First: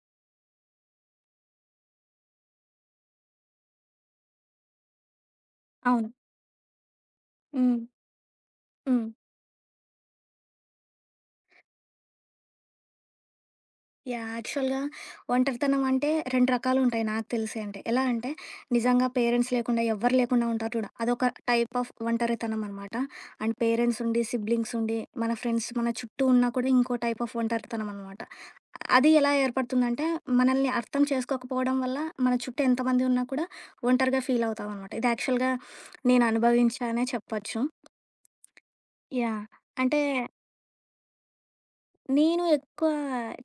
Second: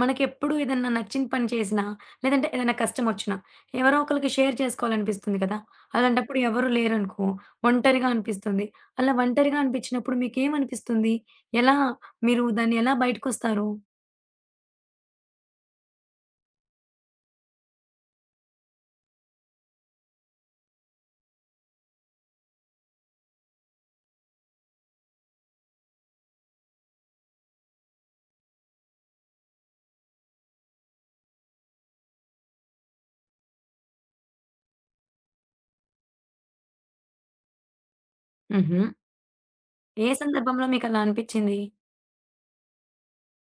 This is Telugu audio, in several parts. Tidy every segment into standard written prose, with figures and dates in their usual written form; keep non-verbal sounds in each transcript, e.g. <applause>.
మనకెప్పుడు ఏదన్నా నచ్చిన పని చేసినా, లేదంటే ఏదైనా కష్టమొచ్చినా, ఎవరో ఒకళ్ళకి షేర్ చేసుకోవాలనిపిస్తుంది కదా! అవును. అలాంటప్పుడు ఎవరు లేరనుకో, హ్మ్. ఒంటరిగా అనిపిస్తుంది. హ్మ్. అలా ఒంటరిగా అనిపించినప్పుడు మీకేమనిపిస్తుంది? ఎలా మీరు దాన్ని ఎలా బయటకొస్తారు? యాహ్! యాక్చువల్‌గా ఒంటరితనం అంటే 2 రకాలుంటాయి నాకు తెలిసి అంటే. ఎలా అంటే నిజంగా పేరెంట్స్ లేకుండా ఎవ్వరు లేకుండా ఉంటారు చూడు. అదొక టైప్ ఆఫ్ ఒంటరితనం అనమాట. అండ్ పేరెంట్స్ ఉండి, సిబ్లింగ్స్ ఉండి, మన ఫ్రెండ్స్ మన చుట్టూ ఉన్నా కూడా ఇంకో టైప్ ఆఫ్ ఒంటరితనం అనమాట. అది ఎలా ఏర్పడుతుందంటే మనల్ని అర్థం చేసుకోకపోవడం వల్ల మన చుట్టూ ఎంతమంది ఉన్నా కూడా ఒంటరిగా ఫీల్ అవుతామనమాట. ఇది యాక్చువల్‌గా నేను అనుభవించా అనే చెప్పొచ్చు. హుహు. యాహ్! అంటే ఏ సందర్భంలో మీకలా అనిపిచ్చింది? నేను ఎక్కువ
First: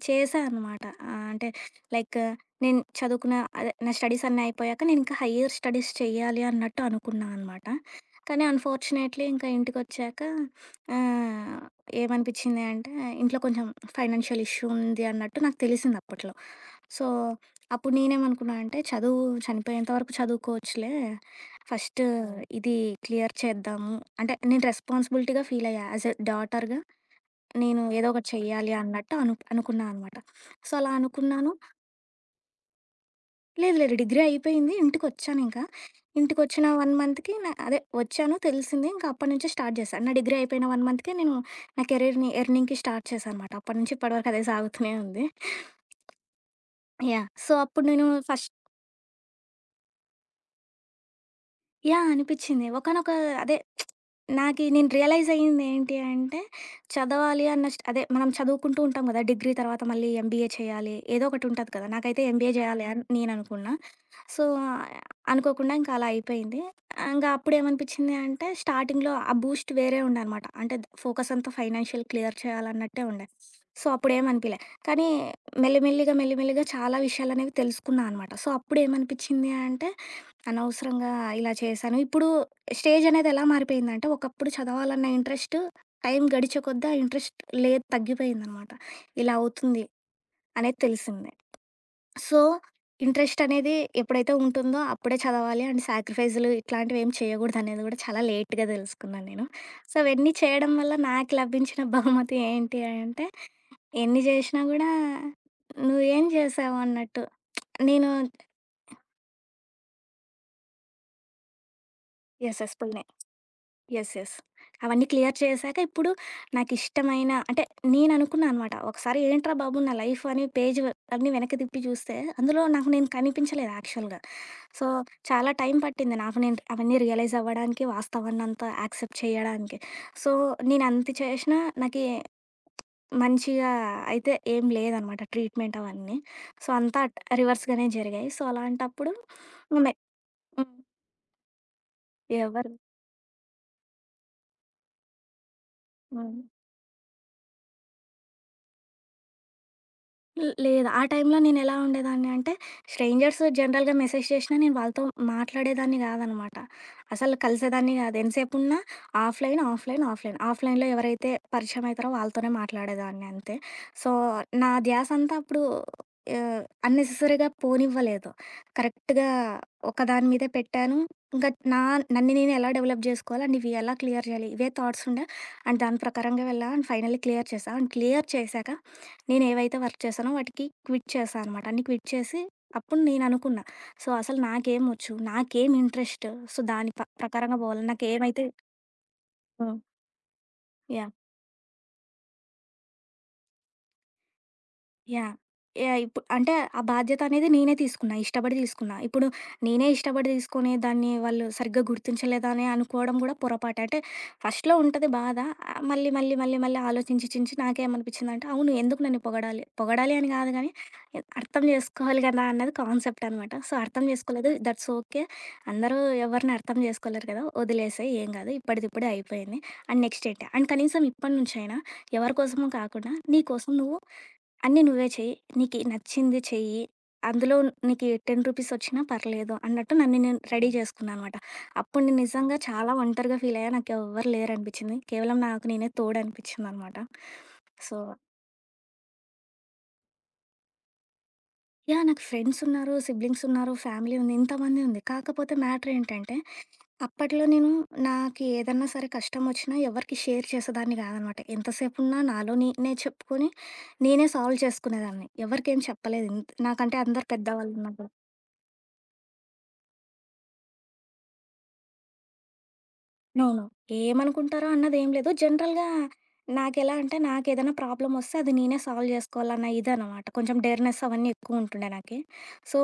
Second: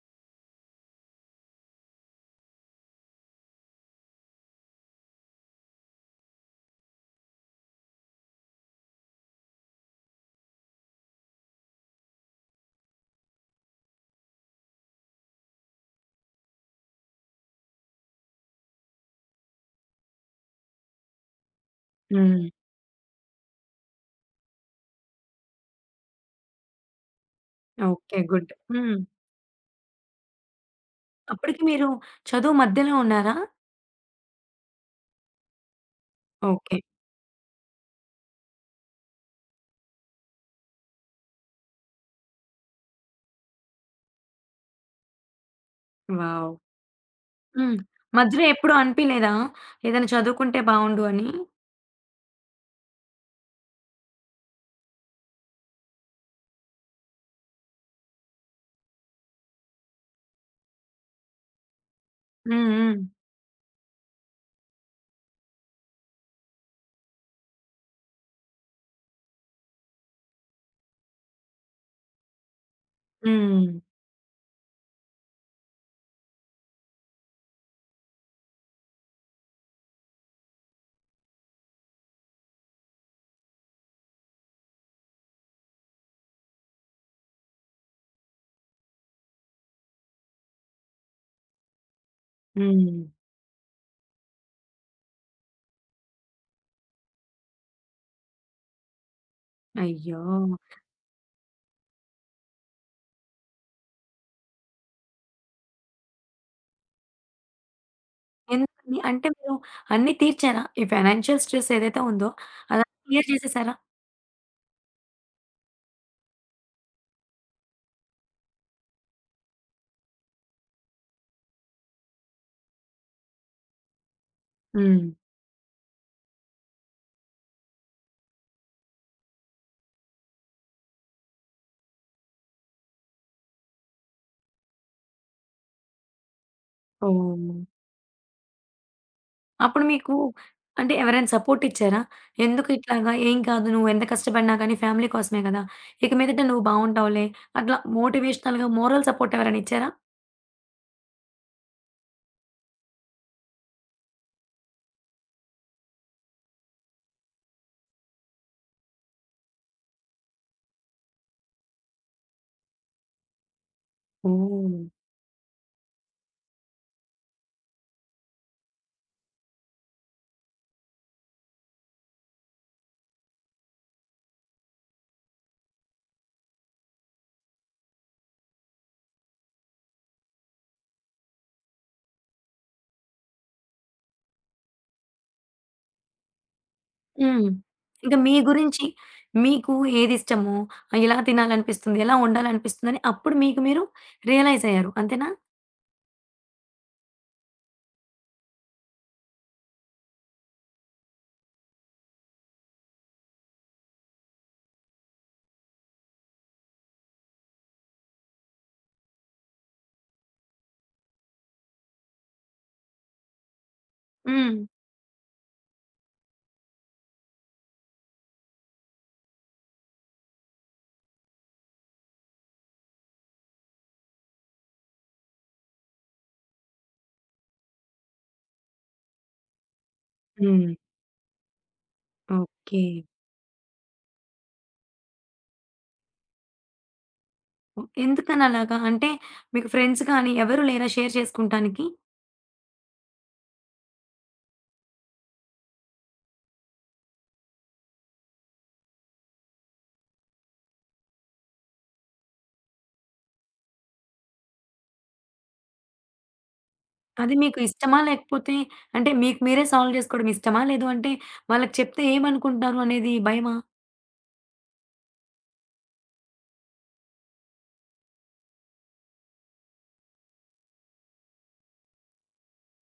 చేశా అనమాట. ఆహ్, అంటే లైక్ నేను చదువుకున్న అదే నా స్టడీస్ అన్నీ అయిపోయాక నేను ఇంకా హైయ్యర్ స్టడీస్ చేయాలి అన్నట్టు అనుకున్నా అనమాట. కానీ అన్‌ఫార్చునేట్‌లీ ఇంకా ఇంటికొచ్చాక ఆహ్, ఏమనిపించింది అంటే ఇంట్లో కొంచెం ఫైనాన్షియల్ ఇష్యూ ఉంది అన్నట్టు నాకు తెలిసింది అప్పట్లో. సో, అప్పుడు నేనేమనుకున్నా అంటే చదువు చనిపోయేంత వరకు చదువుకోవచ్చులే. ఫస్ట్ హ్మ్. ఇది క్లియర్ చేద్దాము. అంటే నేను రెస్పాన్సిబిలిటీగా ఫీల్ అయ్యా యాస్ ఎ డాటర్‌గా నేను ఏదో ఓకే. ఒకటి గుడ్. చెయ్యాలి హ్మ్. అన్నట్టు అనుకున్నా అనమాట. సో, అలా అనుకున్నాను. అప్పటికి మీరు చదువు మధ్యలో ఉన్నారా? లేదు లేదు డిగ్రీ అయిపోయింది. ఇంటికొచ్చానింకా. ఇంటికొచ్చిన ఓకే. 1 మంత్‌కి అదే వచ్చాను తెలిసింది. ఇంకా అప్పటి నుంచే స్టార్ట్ చేశాను. నా డిగ్రీ అయిపోయిన 1 మంత్‌కే నేను నా కెరీర్‌ని ఎర్నింగ్‌కి స్టార్ట్ చేశాననమాట. అప్పటి నుంచి ఇప్పటి వరకు అదే సాగుతూనే ఉంది. వావ్! యాహ్! సో, హ్మ్. అప్పుడు నేను మధ్యలో ఫస్ట్ ఎప్పుడు అనిపియలేదా? ఏదైనా చదువుకుంటే బావుండు అని? యాహ్! అనిపిచ్చింది. ఒకానొక అదే నాకి నేను రియలైజ్ అయ్యిందేంటి అంటే, చదవాలి అన్న అదే మనం చదువుకుంటూ ఉంటాం గదా! డిగ్రీ తర్వాత మళ్ళీ ఎంబీఏ చేయాలి. ఏదో ఒకటుంటది కదా! నాకైతే ఎంబీఏ హ్మ్. జేయాలి హ్మ్. అని నేననుకున్నా. సో, అనుకోకుండా ఇంకా అలా అయిపోయింది. ఇంగ అప్పుడేమనిపిచ్చింది అంటే, స్టార్టింగ్‌లో ఆ బూస్ట్ వేరే ఉండే అనమాట. అంటే ఫోకస్ అంతా ఫైనాన్షియల్ క్లియర్ చేయాలన్నట్టే ఉండే. హ్మ్. సో, అప్పుడేమనిపియలే. కానీ మెల్లిమెల్లిగా, మెల్లిమెల్లిగా చాలా విషయాలనేవి తెలుసుకున్నా అనమాట. సో, అప్పుడేమనిపిచ్చింది అంటే అనవసరంగా ఇలా చేశాను. ఇప్పుడు స్టేజ్ అనేది ఎలా మారిపోయిందంటే, ఒకప్పుడు చదవాలన్న ఇంట్రెస్ట్, టైం గడిచే కొద్దీ ఆ ఇంట్రెస్ట్ లేదు తగ్గిపోయిందనమాట. ఇలా అవుతుంది అనేది తెలిసింది. సో, హ్మ్. ఇంట్రెస్ట్ అనేది ఎప్పుడైతే ఉంటుందో అప్పుడే చదవాలి అండ్ సాక్రిఫైస్‌లు ఇట్లాంటివి ఏమి చేయకూడదనేది కూడా చాలా లేట్‌గా తెలుసుకున్నాను నేను. సో, అయ్యో! అవన్నీ చేయడం వల్ల నాకు లభించిన <laughs> బహుమతి ఏంటి అంటే, ఎన్ని చేసినా కూడా నువ్వేం చేశావు అన్నట్టు. నేను ఎందుకని? అంటే మీరు అన్నీ తీర్చారా? ఈ ఫైనాన్షియల్ స్ట్రెస్ ఏదైతే ఉందో యెస్. యెస్. అదంతా పుణె. క్లియర్ చేసేసారా? యెస్. యెస్. అవన్నీ క్లియర్ చేశాక ఇప్పుడు నాకిష్టమైన అంటే నేననుకున్నా అనమాట. ఒకసారి ఏంట్రా బాబు! నా లైఫ్ అని పేజ్ అన్నీ వెనక్కి తిప్పి చూస్తే అందులో నాకు నేను కనిపించలేదు యాక్చువల్‌గా. సో, హ్మ్. చాలా టైం పట్టింది నాకు నేను అవన్నీ రియలైజ్ అవ్వడానికి, వాస్తవాన్నంతా యాక్సెప్ట్ చేయడానికి. సో, నేనంత చేసినా నాకి మంచిగా అయితే ఏం లేదనమాట ట్రీట్‌మెంట్ అవన్నీ. సో, అంతా ఓహ్! రివర్స్‌గానే జరిగాయి. సో, అలాంటప్పుడు అప్పుడు మె మీకు హ్మ్. అంటే ఎవరైనా సపోర్ట్ ఇచ్చారా? "ఎందుకు ఎవరు ఇట్లాగా? ఏం కాదు. నువ్వు ఎంత కష్టపడినా కానీ ఫ్యామిలీ కోసమే కదా! ఇక హ్మ్. మీదట నువ్వు బావుంటావులే." అట్లా మోటివేషనల్‌గా మోరల్ సపోర్ట్ ఎవరైనా ఇచ్చారా? లేదు. ఆ టైంలో నేనెలా ఉండేదాన్ని అంటే, స్ట్రేంజర్స్ జనరల్‌గా మెసేజ్ చేషినా నేను వాళ్ళతో మాట్లాడేదాన్ని గాదనమాట. అసలు కలిసేదాన్ని గాదు. ఎంతసేపున్నా ఆఫ్‌లైన్, ఆఫ్‌లైన్, ఆఫ్‌లైన్. ఆఫ్‌లైన్‌లో ఎవరైతే పరిచయం అయితారో వాళ్ళతోనే మాట్లాడేదాన్ని అంతే. సో, నా ఓహ్! ధ్యాసంతా అప్పుడు ఆహ్, అన్నెసెసరీగా పోనివ్వలేదు. కరెక్ట్‌గా ఒకదాని మీదే పెట్టాను. ఇంకా నన్ను నేను ఎలా డెవలప్ జేసుకోవాలి అండ్ ఇవి ఎలా క్లియర్ జేయాలి, ఇవే థాట్సుండే. అండ్ దాని ప్రకారంగా వెళ్ళా అండ్ ఫైనల్లీ క్లియర్ చేశా. అండ్ క్లియర్ చేశాక నేనేవైతే వర్క్ చేశానో వాటికి క్విట్ చేశా అనమాట. అన్నీ క్విట్ చేసి, అప్పుడు నేననుకున్నా. సో, అసలు నాకేమొచ్చు? నాకేం ఇంట్రెస్ట్? సో, దాని హ్మ్. ప్రకారంగా పోవాలి. ఇంకా మీ నాకేమైతే గురించి మీకు హ్మ్. ఏదిష్టమో, యాహ్! ఎలా తినాలనిపిస్తుంది, ఎలా ఉండాలనిపిస్తుందని అప్పుడు మీకు మీరు రియలైజ్ అయ్యారు. అంతేనా? యాహ్! యాహ్! ఇప్పుడు అంటే ఆ బాధ్యత అనేది నేనే తీసుకున్నా. ఇష్టపడి తీసుకున్నా. ఇప్పుడు నేనే ఇష్టపడి తీసుకొని దాన్ని వాళ్ళు సరిగ్గా గుర్తించలేదా అని అనుకోవడం కూడా పొరపాటే. అంటే ఫస్ట్‌లో ఉంటది బాధ. ఆహ్, మళ్ళీ, మళ్ళీ, మళ్ళీ, మళ్ళీ ఆలోచించి చించి నాకేమనిపించిందంటే అవును ఎందుకు నన్ను పొగడాలి? పొగడాలి అని కాదు గానీ అర్థం చేసుకోవాలి కదా! అన్నది కాన్సెప్ట్ అనమాట. సో, అర్థం చేసుకోలేదు. హ్మ్. That's okay. అందరూ ఎవరిని అర్థం చేసుకోలేరు కదా! వదిలేసేయి ఏం కాదు. ఇప్పటిదిప్పుడే అయిపోయింది. అండ్ నెక్స్ట్ ఏంటి? అండ్ కనీసం ఇప్పటి నుంచైనా ఎవరి కోసమో కాకుండా నీ కోసం నువ్వు అన్నీ నువ్వే చెయ్యి. నీకు నచ్చింది చెయ్యి. అందులో నీకు 10 రూపీస్ ఒచ్చినా పర్లేదు అన్నట్టు నన్ను నేను రెడీ హ్మ్. జేసుకున్నా అనమాట. అప్పుడు నేను నిజంగా ఓకే. చాలా ఒంటరిగా ఫీలయ్యా. నాకెవ్వరు లేరనిపిచ్చింది. కేవలం నాకు నేనే తోడనిపిచ్చిందనమాట. ఓహ్! సో ఎందుకనలాగా? అంటే మీకు ఫ్రెండ్స్ గానీ ఎవరు లేరా షేర్ చేసుకుంటానికి? యాహ్! నాకు ఫ్రెండ్సున్నారు, సిబ్లింగ్సున్నారు, ఫ్యామిలీ ఉంది. ఇంతమంది ఉంది. కాకపోతే మ్యాటర్ ఏంటంటే, అప్పట్లో నేను నాకు ఏదన్నా సరే కష్టమొచ్చినా ఎవరికీ షేర్ చేసేదాన్ని కాదనమాట. ఎంతసేపున్నా నాలో నేనే చెప్పుకొని, నేనే సాల్వ్ చేసుకునేదాన్ని. ఎవరికేం చెప్పలేదు. నాకంటే అందరు అది మీకు ఇష్టమా? పెద్దవాళ్ళున్నప్పుడు. లేకపోతే అంటే మీకు మీరే సాల్వ్ జేసుకోవడం ఇష్టమా? లేదు అంటే వాళ్ళకి చెప్తే ఏమనుకుంటారు అనేది నో. భయమా? నో. ఏమనుకుంటారో అన్నదేం లేదు. జనరల్‌గా నాకెలా అంటే, నాకేదైనా ప్రాబ్లమ్ వస్తే అది నేనే సాల్వ్ చేసుకోవాలన్న ఇదనమాట. కొంచెం డేర్‌నెస్ అవన్నీ ఎక్కువుంటుండే నాకి. సో,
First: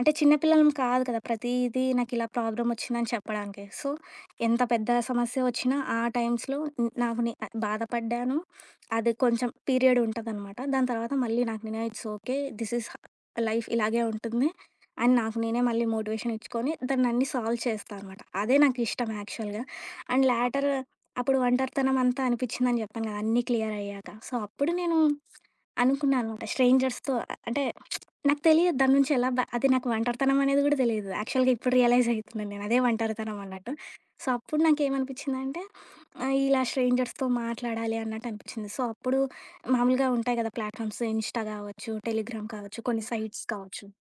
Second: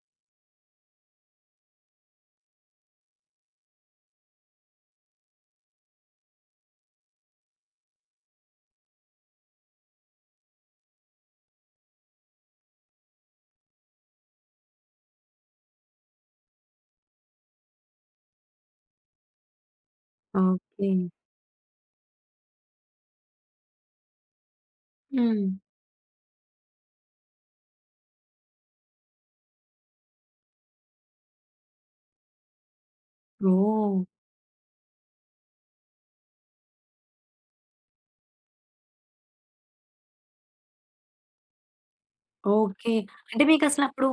అంటే చిన్న పిల్లలం కాదు కదా! ప్రతీదీ నాకిలా ప్రాబ్లమ్ వచ్చిందని చెప్పడానికి. సో, ఎంత పెద్ద సమస్య వచ్చినా ఆ టైమ్స్‌లో నాకు నే బాధపడ్డాను. అది కొంచెం పీరియడ్ ఉంటదనమాట. దాని తర్వాత మళ్ళీ నాకు నేనే it's okay. This is life ఇలాగే ఉంటుంది. అని నాకు నేనే మళ్ళీ మోటివేషన్ ఇచ్చుకొని దాన్నన్ని సాల్వ్ చేస్తా అనమాట. అదే నాకిష్టం యాక్చువల్‌గా. And later okay. అప్పుడు ఒంటరితనం అంతా అనిపిచ్చిందని జెప్పాను గదా! అన్నీ క్లియర్ అయ్యాక. సో, అప్పుడు నేను హ్మ్. అనుకున్నా అనమాట స్ట్రేంజర్స్‌తో అంటే నాకు తెలియదు దాని నుంచి ఎలా అది నాకు ఒంటరితనం అనేది గూడా తెలీదు. యాక్చువల్‌గా ఇప్పుడు రియలైజ్ అయితున్నాను నేను. అదే ఒంటరితనం అన్నట్టు. ఓహ్! సో, అప్పుడు నాకేమనిపిచ్చిందంటే ఆహ్, ఇలా స్ట్రేంజర్స్‌తో మాట్లాడాలి అన్నట్టు అనిపిచ్చింది. సో, అప్పుడు మామూలుగా ఉంటాయి గదా ప్లాట్‌ఫామ్స్ ఇన్‌స్టా గావచ్చు, టెలిగ్రామ్ కావచ్చు, ఓకే. కొన్ని అంటే సైట్స్ కావచ్చు. మీకసలప్పుడు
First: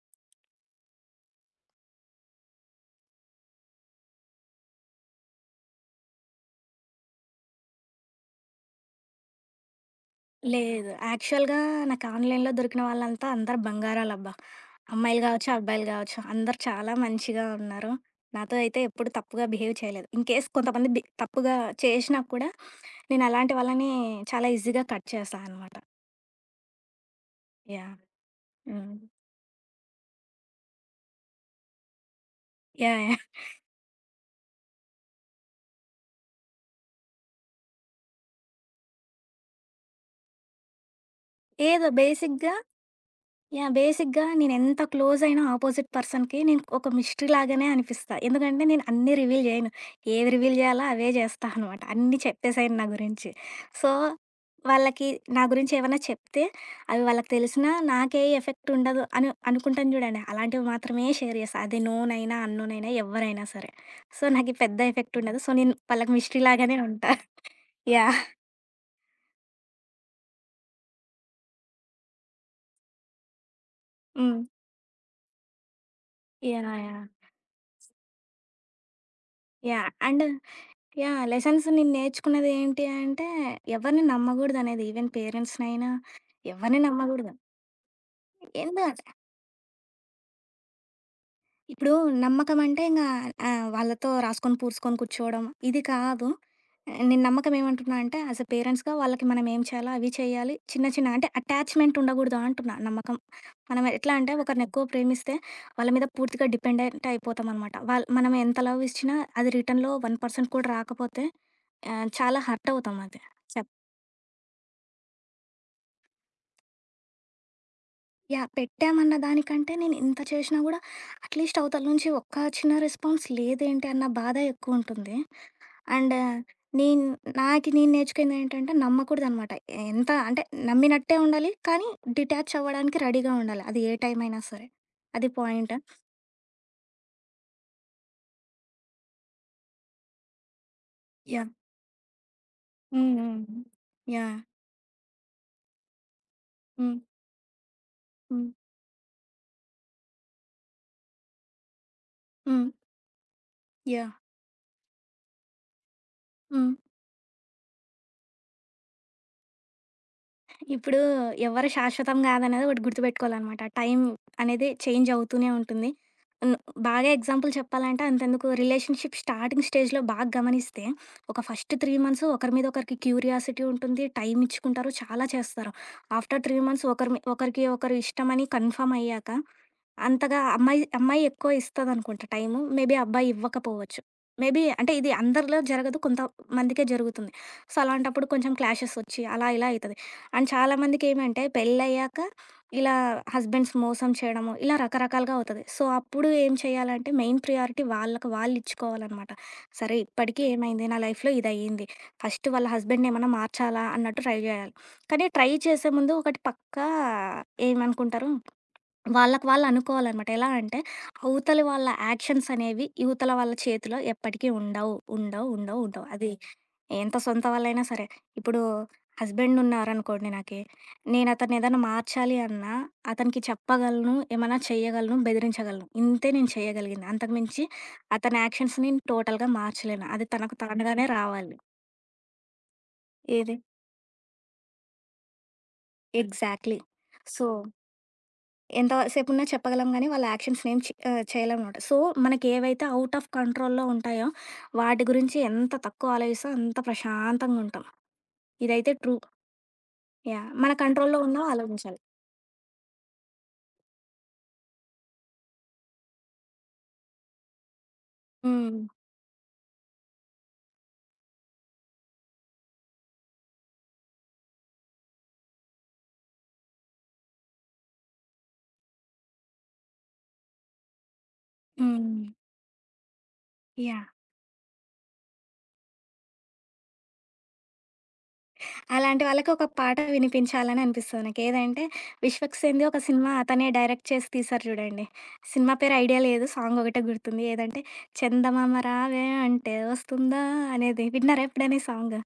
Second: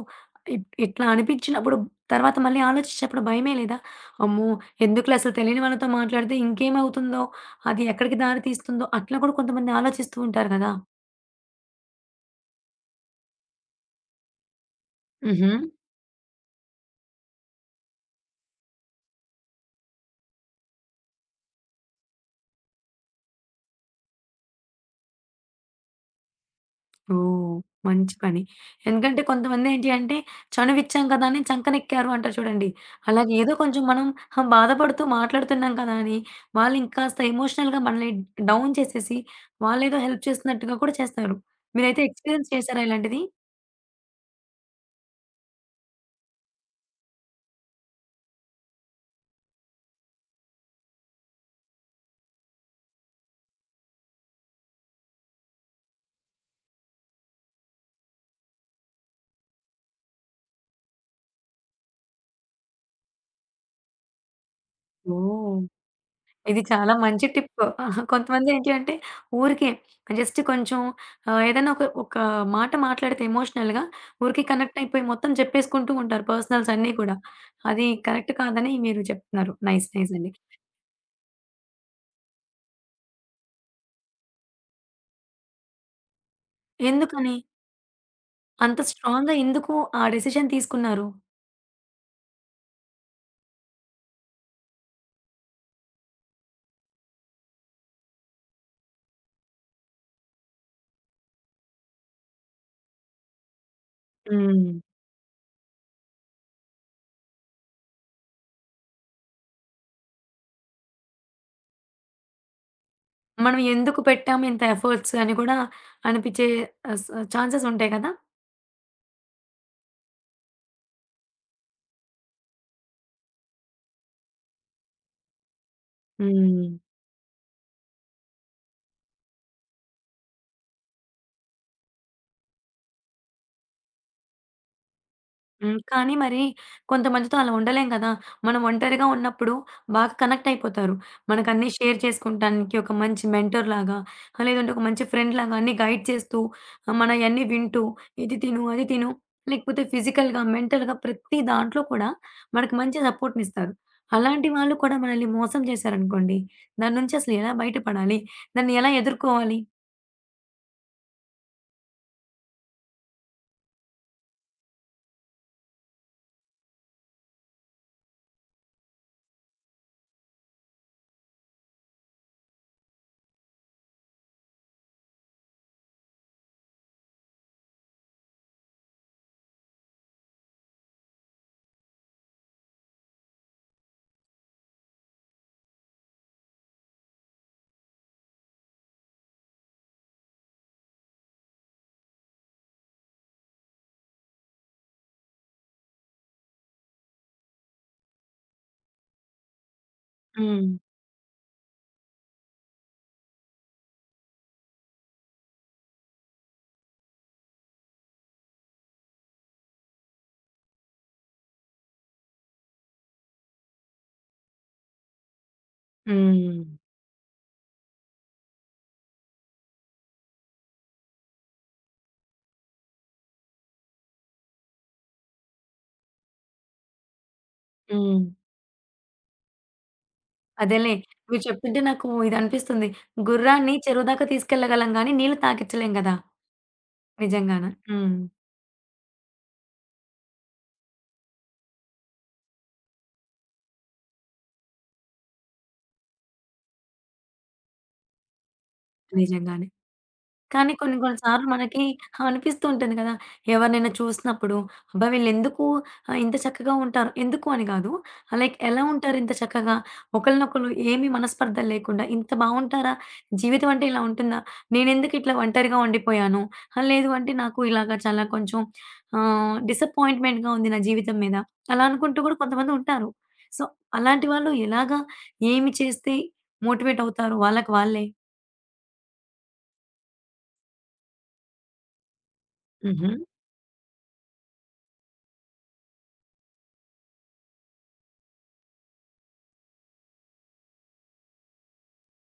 ఇట్లా అనిపించినప్పుడు తర్వాత మళ్ళీ ఆలోచించినప్పుడు భయమే లేదా? అమ్మో! ఎందుకులే అసలు తెలియని వాళ్ళతో మాట్లాడితే ఇంకేమవుతుందో? అది ఎక్కడికి దారి తీస్తుందో? అట్లా కూడా కొంతమంది ఆలోచిస్తూ ఉంటారు గదా! లేదు. యాక్చువల్‌గా నాకు ఆన్‌లైన్‌లో దొరికిన వాళ్ళంతా అందరూ బంగారాలబ్బా! అమ్మాయిలు గావచ్చు, హుహు. అబ్బాయిలు గావచ్చు అందరూ చాలా మంచిగా ఉన్నారు. నాతో అయితే ఎప్పుడు తప్పుగా బిహేవ్ చేయలేదు. ఇన్‌కేస్ కొంతమంది తప్పుగా చేషినా కూడా నేను అలాంటి వాళ్ళని చాలా ఈజీగా కట్ చేస్తా అనమాట. ఓహ్! యాహ్! మంచి పని. హ్మ్. ఎందుకంటే కొంతమందేంటి అంటే, చనువిచ్చాం కదా అని చంకనెక్కారు అంటారు చూడండి. యాహ్! యాహ్! అలాగే ఏదో కొంచెం మనం బాధపడుతూ మాట్లాడుతున్నాం కదా అని, వాళ్ళింకాస్త ఎమోషనల్‌గా మనల్ని డౌన్ చేసేసి, వాళ్ళేదో హెల్ప్ చేస్తున్నట్టుగా కూడా చేస్తారు. ఏదో మీరైతే ఎక్స్‌పీరియన్స్ బేసిక్‌గా చేశారా ఇలాంటిది? యాహ్! బేసిక్‌గా నేనెంత క్లోజ్ అయిన అపోజిట్ పర్సన్‌కి నేను ఒక మిస్టరీ లాగానే అనిపిస్తా. ఎందుకంటే నేను అన్నీ రివీల్ జేయను. ఏవి రివీల్ జేయాలో అవే జేస్తా అనమాట. అన్నీ చెప్పేసేయను నా గురించి. సో, వాళ్ళకి నా గురించి ఏమన్నా చెప్తే అవి వాళ్ళకి తెలిసినా నాకే ఎఫెక్ట్ ఉండదు అని అనుకుంటాను జూడండి. అలాంటివి మాత్రమే షేర్ జేస్తా. అది నోనైనా, అన్నోనైనా ఎవ్వరైనా సరే. సో, నాకి పెద్ద ఎఫెక్ట్ ఉండదు. So, oh! నేను వాళ్ళకి మిస్టరీ ఇది లాగానే చాలా ఉంటా. మంచి టిప్. యాహ్! కొంతమందేంటి అంటే ఊరికే జస్ట్ కొంచెం ఏదైనా ఒక ఒక మాట మాట్లాడితే ఎమోషనల్‌గా హ్మ్. ఊరికే కనెక్ట్ అయిపోయి మొత్తం చెప్పేసుకుంటూ ఉంటారు యాహ్! పర్సనల్స్ అన్నీ యాహ్! కూడా. అది కరెక్ట్ కాదని మీరు చెప్తున్నారు. Nice yeah! నైస్ అండ్ అండి. యాహ్! లెసన్స్ నేను నేర్చుకున్నది ఏంటి అంటే, ఎవరిని నమ్మగూడదనేది. ఈవెన్ పేరెంట్స్‌నైనా ఎవరిని నమ్మగూడదు. ఎందుకని అంత ఏందో స్ట్రాంగ్‌గా ఎందుకు ఆ డెసిషన్ తీసుకున్నారు? ఇప్పుడు నమ్మకం అంటే ఇంగ ఆహ్, వాళ్ళతో రాసుకొని, పూసుకొని కూర్చోవడం ఇది కాదు. ఆ, నేను నమ్మకం ఏమంటున్నా అంటే, యాస్ ఎ పేరెంట్స్‌గా వాళ్ళకి మనం ఏం చేయాలో అవి చేయాలి. చిన్న, చిన్న అంటే అటాచ్‌మెంట్ ఉండగూడదు అంటున్నా నమ్మకం. మనం ఎట్లా అంటే ఒకరిని హ్మ్. ఎక్కువ ప్రేమిస్తే వాళ్ళ మీద పూర్తిగా డిపెండెంట్ అయిపోతామనమాట. మనం ఎంత లవ్ ఇచ్చినా అది రిటర్న్‌లో 1% కూడా రాకపోతే ఆహ్, చాలా హర్ట్ అవుతాం అది. మనం చెప్ ఎందుకు పెట్టాము ఇంత ఎఫర్ట్స్ అని కూడా అనిపించే ఆహ్, ఛాన్సెస్ ఉంటాయి కదా! యాహ్! పెట్టామన్న దానికంటే నేను ఎంత చేషినా గూడా అట్‌లీస్ట్ అవతల నుంచి ఒక్క చిన్న రెస్పాన్స్ లేదేంటి అన్న బాధ ఎక్కువుంటుంది. అండ్ హ్మ్. నేను నాకి నేను నేర్చుకుందేంటంటే నమ్మకూడదనమాట. ఎంత అంటే నమ్మినట్టే ఉండాలి, కానీ డిటాచ్ అవ్వడానికి రెడీగా ఉండాలి. అది ఏ టైం అయినా సరే. అది పాయింట్. హ్మ్. కానీ మరి కొంతమందితో అలా ఉండలేం గదా! మనం ఒంటరిగా ఉన్నప్పుడు బాగా కనెక్ట్ అయిపోతారు. యాహ్! మనకన్నీ షేర్ చేసుకుంటానికి ఒక హ్మ్. మంచి హ్మ్. మెంటర్‌లాగా యాహ్! లేదంటే ఒక మంచి ఫ్రెండ్‌లాగా అన్నీ గైడ్ చేస్తూ హ్మ్. మనయన్నీ వింటూ ఇది హ్మ్. తిను, అది తిను లేకపోతే ఫిజికల్‌గా, మెంటల్‌గా ప్రతి దాంట్లో కూడా హ్మ్. మనకు మంచి సపోర్ట్‌నిస్తారు. యాహ్! అలాంటి వాళ్ళు కూడా మనల్ని మోసం చేశారనుకోండి, హ్మ్. దాని నుంచి అసలు ఎలా బయటపడాలి? దాన్ని ఎలా ఎదుర్కోవాలి? ఇప్పుడు ఎవరు శాశ్వతం కాదనేది ఒకటి గుర్తుపెట్టుకోవాలన్నమాట. టైం అనేది చేంజ్ అవుతూనే ఉంటుంది. ను బాగా ఎగ్జాంపుల్ చెప్పాలంటే అంతెందుకు రిలేషన్‌షిప్ స్టార్టింగ్ స్టేజ్‌లో బాగా గమనిస్తే ఒక ఫస్ట్ 3 మంత్స్ ఒకరి మీద ఒకరికి క్యూరియాసిటీ ఉంటుంది. టైం ఇచ్చుకుంటారు. చాలా చేస్తారు. ఆఫ్టర్ 3 మంత్స్ ఒకరి ఒకరికి ఒకరు ఇష్టమని కన్ఫర్మ్ అయ్యాక అంతగా అమ్మాయి అమ్మాయి ఎక్కువ ఇస్తదనుకుంటా టైము. మేబీ అబ్బాయి ఇవ్వకపోవచ్చు. మేబీ అంటే ఇది అందరిలో జరగదు. కొంతమందికే జరుగుతుంది. సో, అలాంటప్పుడు కొంచెం క్లాషెస్ ఒచ్చి అలా ఇలా అయితది. అండ్ చాలామందికి ఏమంటే పెళ్ళయ్యాక ఇలా హస్బెండ్స్ మోసం చేయడము, ఇలా రకరకాలుగా అవుతది. సో, అప్పుడు ఏం చేయాలంటే మెయిన్ ప్రియారిటీ వాళ్ళకి వాళ్ళు ఇచ్చుకోవాలనమాట. సరే ఇప్పటికి హ్మ్. ఏమైంది? నా లైఫ్‌లో ఇదయ్యింది. ఫస్ట్ వాళ్ళ హస్బెండ్‌ని ఏమన్నా మార్చాలా అన్నట్టు ట్రై జేయాలి. కానీ ట్రై చేసే ముందు ఒకటి పక్కా ఏమనుకుంటారు వాళ్ళకి వాళ్ళు అనుకోవాలనమాట. ఎలా అంటే, అవతలి వాళ్ళ యాక్షన్స్ అనేవి యువతల వాళ్ళ చేతిలో ఎప్పటికీ ఉండవు. ఉండవు, ఉండవు, ఉండవు. అది హ్మ్. ఎంత సొంత వాళ్ళైనా సరే. ఇప్పుడు హస్బెండ్ ఉన్నారనుకోండి నాకి. నేను అతన్ని ఏదైనా మార్చాలి అన్నా, అతనికి చెప్పగలను, ఏమన్నా చేయగలను, బెదిరించగలను. ఇంతే నేను చేయగలిగింది. అంతకు మించి హ్మ్. అతని యాక్షన్స్‌ని నేను టోటల్‌గా మార్చలేను. అది తనకు అదేలే. తానుగానే మీరు రావాలి. చెప్తుంటే నాకు ఇదనిపిస్తుంది. ఏది గుర్రాన్ని చెరువు దాకా తీసుకెళ్లగలం గానీ, నీళ్ళు తాకిచ్చలేం గదా! ఎగ్జాక్ట్‌లీ. సో నిజంగాన. హ్మ్. ఎంత సేపున్నా చెప్పగలం గానీ, వాళ్ళ యాక్షన్స్‌నేం ఆహ్, చేయలేమనమాట. సో, మనకేవైతే ఔట్ ఆఫ్ కంట్రోల్‌లో ఉంటాయో, వాటి గురించి ఎంత తక్కువ ఆలోచిస్తే అంత ప్రశాంతంగుంటాం. ఇదైతే ట్రూ. నిజంగానే. యాహ్! మన కానీ కొన్ని కొన్ని కంట్రోల్‌లో సార్లు ఉన్నవి మనకి ఆలోచించాలి. అనిపిస్తూ ఉంటుంది కదా! ఎవరినైనా చూసినప్పుడు, అబ్బా! వీళ్ళెందుకు ఇంత చక్కగా ఉంటారు. ఎందుకు అని కాదు. లైక్ హ్మ్. ఎలా ఉంటారు ఇంత చక్కగా? ఒకళ్ళనొకళ్ళు ఏమి మనస్పర్ధలు లేకుండా ఇంత బావుంటారా? జీవితం అంటే ఇలా ఉంటుందా? నేనెందుకు ఇట్లా ఒంటరిగా ఉండిపోయాను. లేదు అంటే నాకు ఇలాగ చాలా కొంచెం డిసప్పాయింట్‌మెంట్‌గా ఉంది నా జీవితం మీద. అలా అనుకుంటూ హ్మ్. కూడా కొంతమంది ఉంటారు. So, yeah! అలాంటి వాళ్ళు ఎలాగా? ఏమి చేస్తే మోటివేట్ అవుతారు వాళ్ళకి వాళ్ళే? అలాంటి వాళ్ళకి ఒక పాట వినిపించాలని అనిపిస్తది నాకు. ఏదంటే, 'విశ్వక్సేన్‌ది' ఒక హుహు. సినిమా అతనే డైరెక్ట్ చేసి తీశారు చూడండి. సినిమా పేరు ఐడియా లేదు. సాంగ్ ఒకటే గుర్తుంది. ఏదంటే, 'చందమామ రావే అంటే వస్తుందా' అనేది. విన్నారా ఎప్పుడైనా ఈ సాంగ్?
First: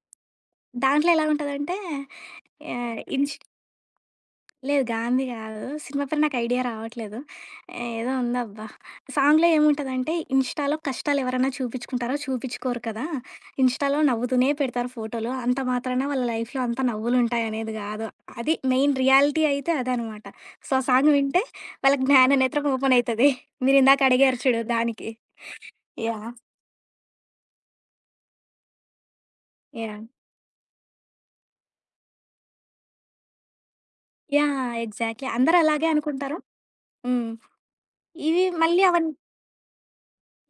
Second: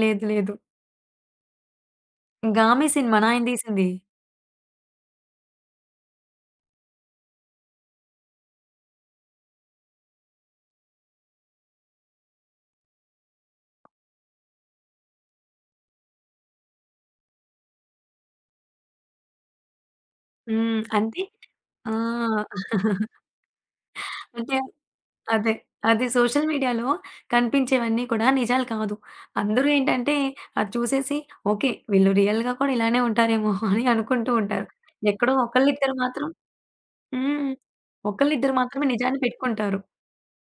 లేదు. లేదు. దాంట్లో ఎలా ఉంటదంటే 'గామి' యాహ్! సినిమానా ఆయన తీసింది? లేదు 'గాంధీ' గాదు. సినిమా పేరు నాకు ఐడియా రావట్లేదు. ఏదో ఉందబ్బా! సాంగ్‌లో ఏముంటదంటే, ఇన్‌స్టాలో కష్టాలెవరైనా చూపిచ్చుకుంటారో చూపిచ్చుకోరు కదా! ఇన్‌స్టాలో నవ్వుతూనే పెడతారు ఫోటోలు. అంత మాత్రాన వాళ్ళ లైఫ్‌లో అంత నవ్వులుంటాయనేది గాదు. అది మెయిన్ రియాలిటీ అయితే అదనమాట. సో, హ్మ్. ఆ సాంగ్ అంటే వింటే ఆ! వాళ్ళకి జ్ఞాననేత్రం ఓపెన్ అయితది. మీరిందాక అడిగారు అంటే చూడు దానికి. అదే. అదే యాహ్! సోషల్ మీడియాలో కనిపించేవన్నీ కూడా నిజాలు కాదు. అందరూ యాహ్! ఏంటంటే అది చూసేసి ఓకే. వీళ్ళు రియల్‌గా కూడా ఇలానే ఉంటారేమో <laughs> అని అనుకుంటూ ఉంటారు. యాహ్! ఎగ్జాక్ట్‌లీ. ఎక్కడో అందరూ అలాగే ఒకళ్ళిద్దరు మాత్రం అనుకుంటారు. హ్మ్. హ్మ్. ఇవి ఒకళ్ళిద్దరు మళ్ళీ మాత్రమే నిజాన్ని పెట్టుకుంటారు.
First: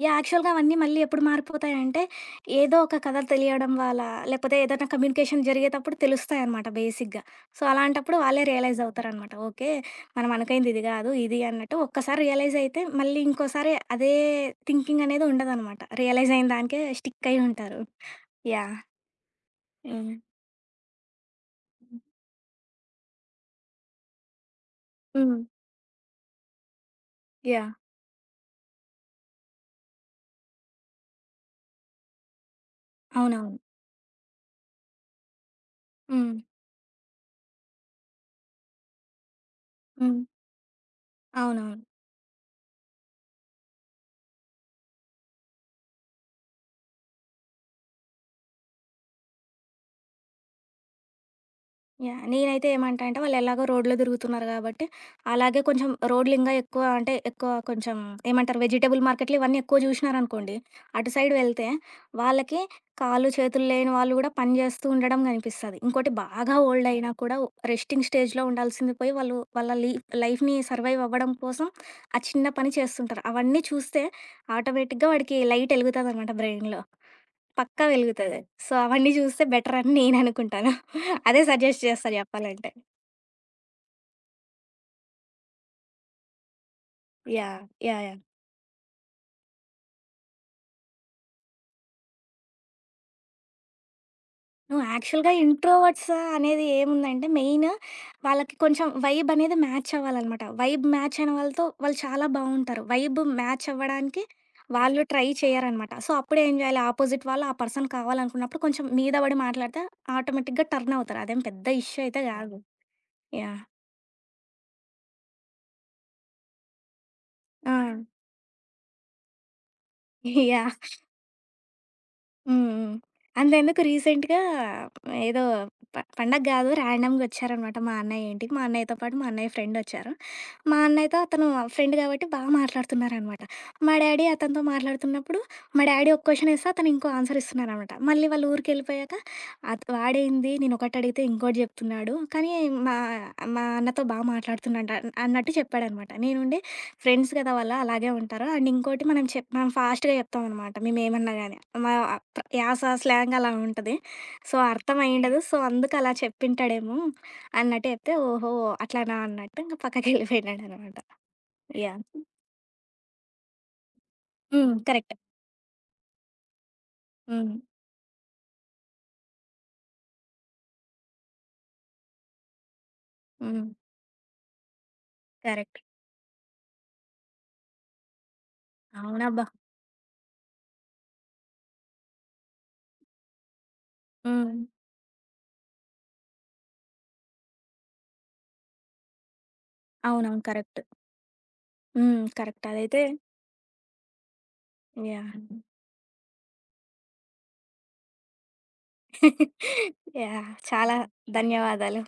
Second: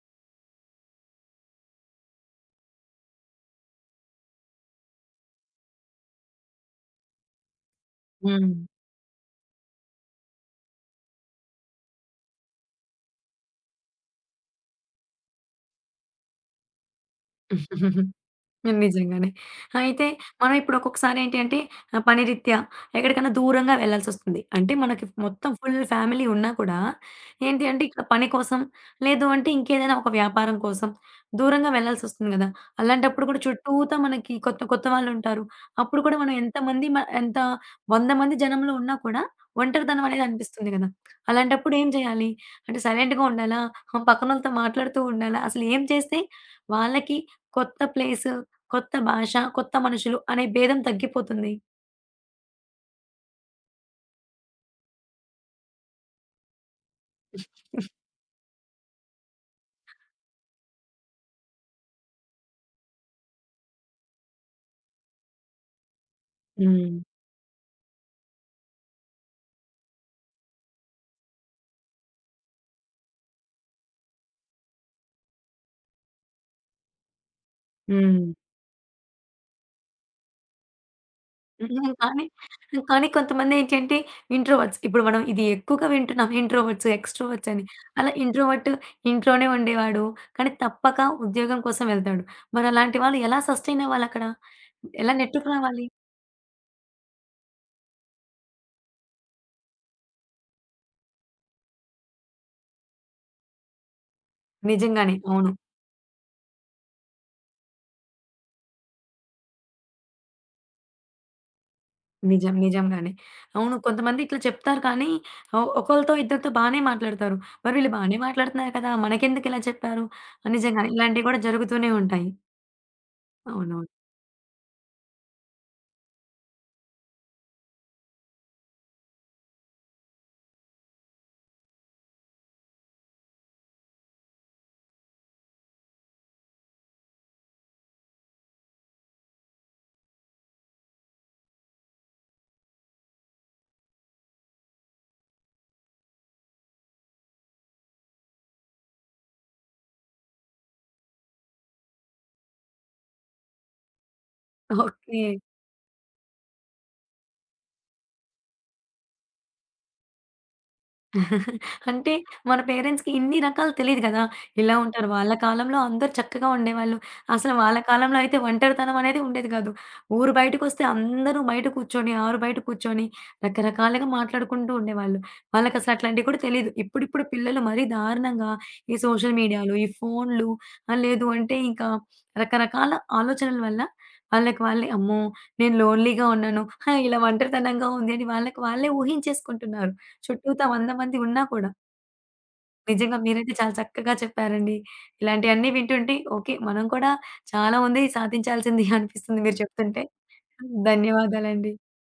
యాక్చువల్‌గా అవన్నీ మళ్ళీ ఎప్పుడు మారిపోతాయంటే, ఏదో ఒక కథ తెలియడం వల్ల, లేకపోతే ఏదైనా కమ్యూనికేషన్ జరిగేతప్పుడు తెలుస్తాయనమాట బేసిక్‌గా. సో, అలాంటప్పుడు వాళ్ళే హ్మ్. రియలైజ్ అవుతారనమాట. ఓకే. మనం అనుకైంది ఇది గాదు, ఇది అన్నట్టు ఒక్కసారి రియలైజ్ అయితే, మళ్ళీ ఇంకోసారి అదే థింకింగ్ అనేది ఉండదనమాట. రియలైజ్ అయిన దానికే స్టిక్ అయ్యి ఉంటారు. <laughs> యాహ్! నిజంగానే. అయితే హ్మ్. మనం ఇప్పుడు ఒక్కొక్కసారి ఏంటి అంటే పని రీత్యా ఎక్కడికైనా దూరంగా వెళ్ళాల్సొస్తుంది. అంటే మనకి హ్మ్. మొత్తం ఫుల్ ఫ్యామిలీ ఉన్నా కూడా ఏంటి యాహ్! అంటే ఇట్లా పని కోసం లేదు అంటే ఇంకేదైనా ఒక వ్యాపారం కోసం దూరంగా వెళ్ళాల్సొస్తుంది గదా! అలాంటప్పుడు కూడా అవునవును. చుట్టూతా మనకి కొత్త కొత్త వాళ్ళుంటారు. అప్పుడు కూడా మనం హ్మ్. ఎంతమంది మ ఎంత 100 మంది జనంలో ఉన్నా కూడా ఒంటరితనం హ్మ్. అనేది అనిపిస్తుంది గదా! అలాంటప్పుడు అవునవును. ఏం చేయాలి? అంటే సైలెంట్‌గా ఉండాలా? పక్కనోళ్ళతో మాట్లాడుతూ ఉండాలా? అసలు ఏం చేస్తే వాళ్ళకి కొత్త ప్లేసు కొత్త భాష, కొత్త మనుషులు అనే భేదం తగ్గిపోతుంది. యాహ్! నేనైతే ఏమంటా అంటే వాళ్ళు ఎలాగో రోడ్లో తిరుగుతున్నారు గాబట్టి, అలాగే కొంచెం రోడ్లు ఇంగా ఎక్కువ అంటే ఎక్కువ హ్మ్. కొంచెం ఏమంటారు వెజిటబుల్ మార్కెట్లు ఇవన్నీ ఎక్కువ జూషినారనుకోండి, అటు సైడ్ వెళ్తే వాళ్ళకి కాళ్ళు, చేతులు లేని వాళ్ళు గూడా పని జేస్తూ ఉండడం గనిపిస్తది. ఇంకోటి బాగా ఓల్డ్ హ్మ్. అయినా కూడా రెస్టింగ్ స్టేజ్‌లో ఉండాల్సింది పోయి వాళ్ళు వాళ్ళ లైఫ్‌ని సర్వైవ్ అవ్వడం కోసం ఆ చిన్న పని చేస్తుంటారు. అవన్నీ చూస్తే ఆటోమేటిక్‌గా వాడికి లైట్ ఎలుగుతదనమాట బ్రెయిన్‌లో. పక్కా వెలుగుతది. సో, అవన్నీ జూస్తే బెటర్ అని నేననుకుంటాను. అదే <laughs> సజెస్ట్ హ్మ్. చేస్తా కానీ, చెప్పాలంటే. కానీ కొంతమంది ఏంటంటే ఇంట్రోవర్ట్స్. ఇప్పుడు మనం ఇది ఎక్కువగా వింటున్నాం ఇంట్రోవర్ట్స్, ఎక్స్‌ట్రోవర్ట్స్ యాహ్! అని. యాహ్! అలా యాహ్! ఇంట్రోవర్ట్ ఇంట్లోనే ఉండేవాడు. కానీ తప్పక ఉద్యోగం కోసం వెళ్తాడు. మరి అలాంటి వాళ్ళు ఎలా సస్టైన్ అవ్వాలక్కడ? నువ్వు ఎలా యాక్చువల్‌గా నెట్టుకు రావాలి? ఇంట్రోవర్ట్సా అనేది ఏముందంటే మెయిన్ వాళ్ళకి కొంచెం వైబ్ అనేది మ్యాచ్ అవ్వాలనమాట. వైబ్ మ్యాచ్ అయిన వాళ్ళతో వాళ్ళు చాలా బావుంటారు. వైబ్ మ్యాచ్ అవ్వడానికి వాళ్ళు నిజంగానే. ట్రై అవును. చేయరనమాట. సో, అప్పుడు ఏం చేయాలి ఆపోజిట్ వాళ్ళు ఆ పర్సన్ కావాలనుకున్నప్పుడు కొంచెం మీద పడి మాట్లాడితే ఆటోమేటిక్‌గా టర్న్ అవుతారు. అదేం పెద్ద ఇష్యూ అయితే నిజం. కాదు. నిజంగానే. యాహ్! అవును. కొంతమంది ఇట్లా చెప్తారు కానీ ఒకళ్ళతో ఇద్దరితో బానే మాట్లాడతారు. మరి ఆ! వీళ్ళు బానే మాట్లాడుతున్నారు కదా! మనకెందుకిలా చెప్పారు? నిజంగానే యాహ్! ఇలాంటివి కూడా జరుగుతూనే ఉంటాయి. హ్మ్. హ్మ్. అంతెందుకు అవునవును. రీసెంట్‌గా ఏదో పండగ గాదు ర్యాండమ్‌గా ఒచ్చారనమాట మా అన్నయ్య ఇంటికి. మా అన్నయ్యతో పాటు మా అన్నయ్య ఫ్రెండొచ్చారు. మా అన్నయ్యతో అతను ఫ్రెండ్ గాబట్టి బా మాట్లాడుతున్నారనమాట. మా డ్యాడీ అతనితో మాట్లాడుతున్నప్పుడు మా డ్యాడీ ఒక క్వెషనేస్తే అతను ఇంకో ఆన్సర్ ఇస్తున్నారనమాట. మళ్ళీ వాళ్ళ ఊరికెళ్ళిపోయాక వాడేంది నేనొకటడిగితే ఇంకోటి జెప్తున్నాడు. కానీ మా మా అన్నతో బా మాట్లాడుతున్నాడు అన్నట్టు చెప్పాడనమాట. నేనుండి ఫ్రెండ్స్ కదా వాళ్ళు అలాగే ఉంటారు. అండ్ ఇంకోటి మనం మనం ఫాస్ట్‌గా చెప్తామనమాట మేమేమన్నా గాని. మా యాస, స్లాంగ్ అలా ఉంటది. సో, అర్థం ఓకే. అయ్యుండదు. హ్మ్. సో, అందుకు అలా చెప్పింటాడేమో అన్నట్టు చెప్తే, ఓహో! అట్లానా అన్నట్టు ఇంక పక్కకెళ్ళిపోయినాడనమాట. యాహ్! అంటే మన పేరెంట్స్‌కి ఇన్ని రకాలు తెలీదు గదా! ఇలా హ్మ్. ఉంటారు. కరెక్ట్. వాళ్ళ కాలంలో అందరూ చక్కగా ఉండేవాళ్ళు. అసలు హ్మ్. వాళ్ళ కాలంలో అయితే ఒంటరితనం అనేది ఉండేది గాదు. ఊరు బయటకొస్తే అందరూ బయట కూర్చొని, ఆరు బయట కూర్చొని హ్మ్. రకరకాలుగా మాట్లాడుకుంటూ ఉండేవాళ్ళు. కరెక్ట్. వాళ్ళకసలు అట్లాంటివి కూడా తెలీదు. ఇప్పుడిప్పుడు పిల్లలు మరీ దారుణంగా ఈ సోషల్ అవునబ్బా! మీడియాలు, ఈ ఫోన్లు లేదు అంటే ఇంకా రకరకాల ఆలోచనల వల్ల హ్మ్. వాళ్ళకి వాళ్ళే అమ్మో! నేను లోన్‌లీగా ఉన్నాను. హా! ఇలా ఒంటరితనంగా ఉంది అని వాళ్ళకి వాళ్ళే ఊహించేసుకుంటున్నారు. అవునవును. చుట్టూతా కరెక్ట్. 100 మంది ఉన్నా కూడా. హ్మ్. కరెక్ట్. అదైతే నిజంగా మీరైతే చాలా చక్కగా చెప్పారండి. యాహ్! యాహ్! ఇలాంటియన్నీ వింటుంటే ఓకే. మనం కూడా చాలా ఉంది సాధించాల్సింది అనిపిస్తుంది మీరు చెప్తుంటే. <laughs> చాలా ధన్యవాదాలండి. ధన్యవాదాలు.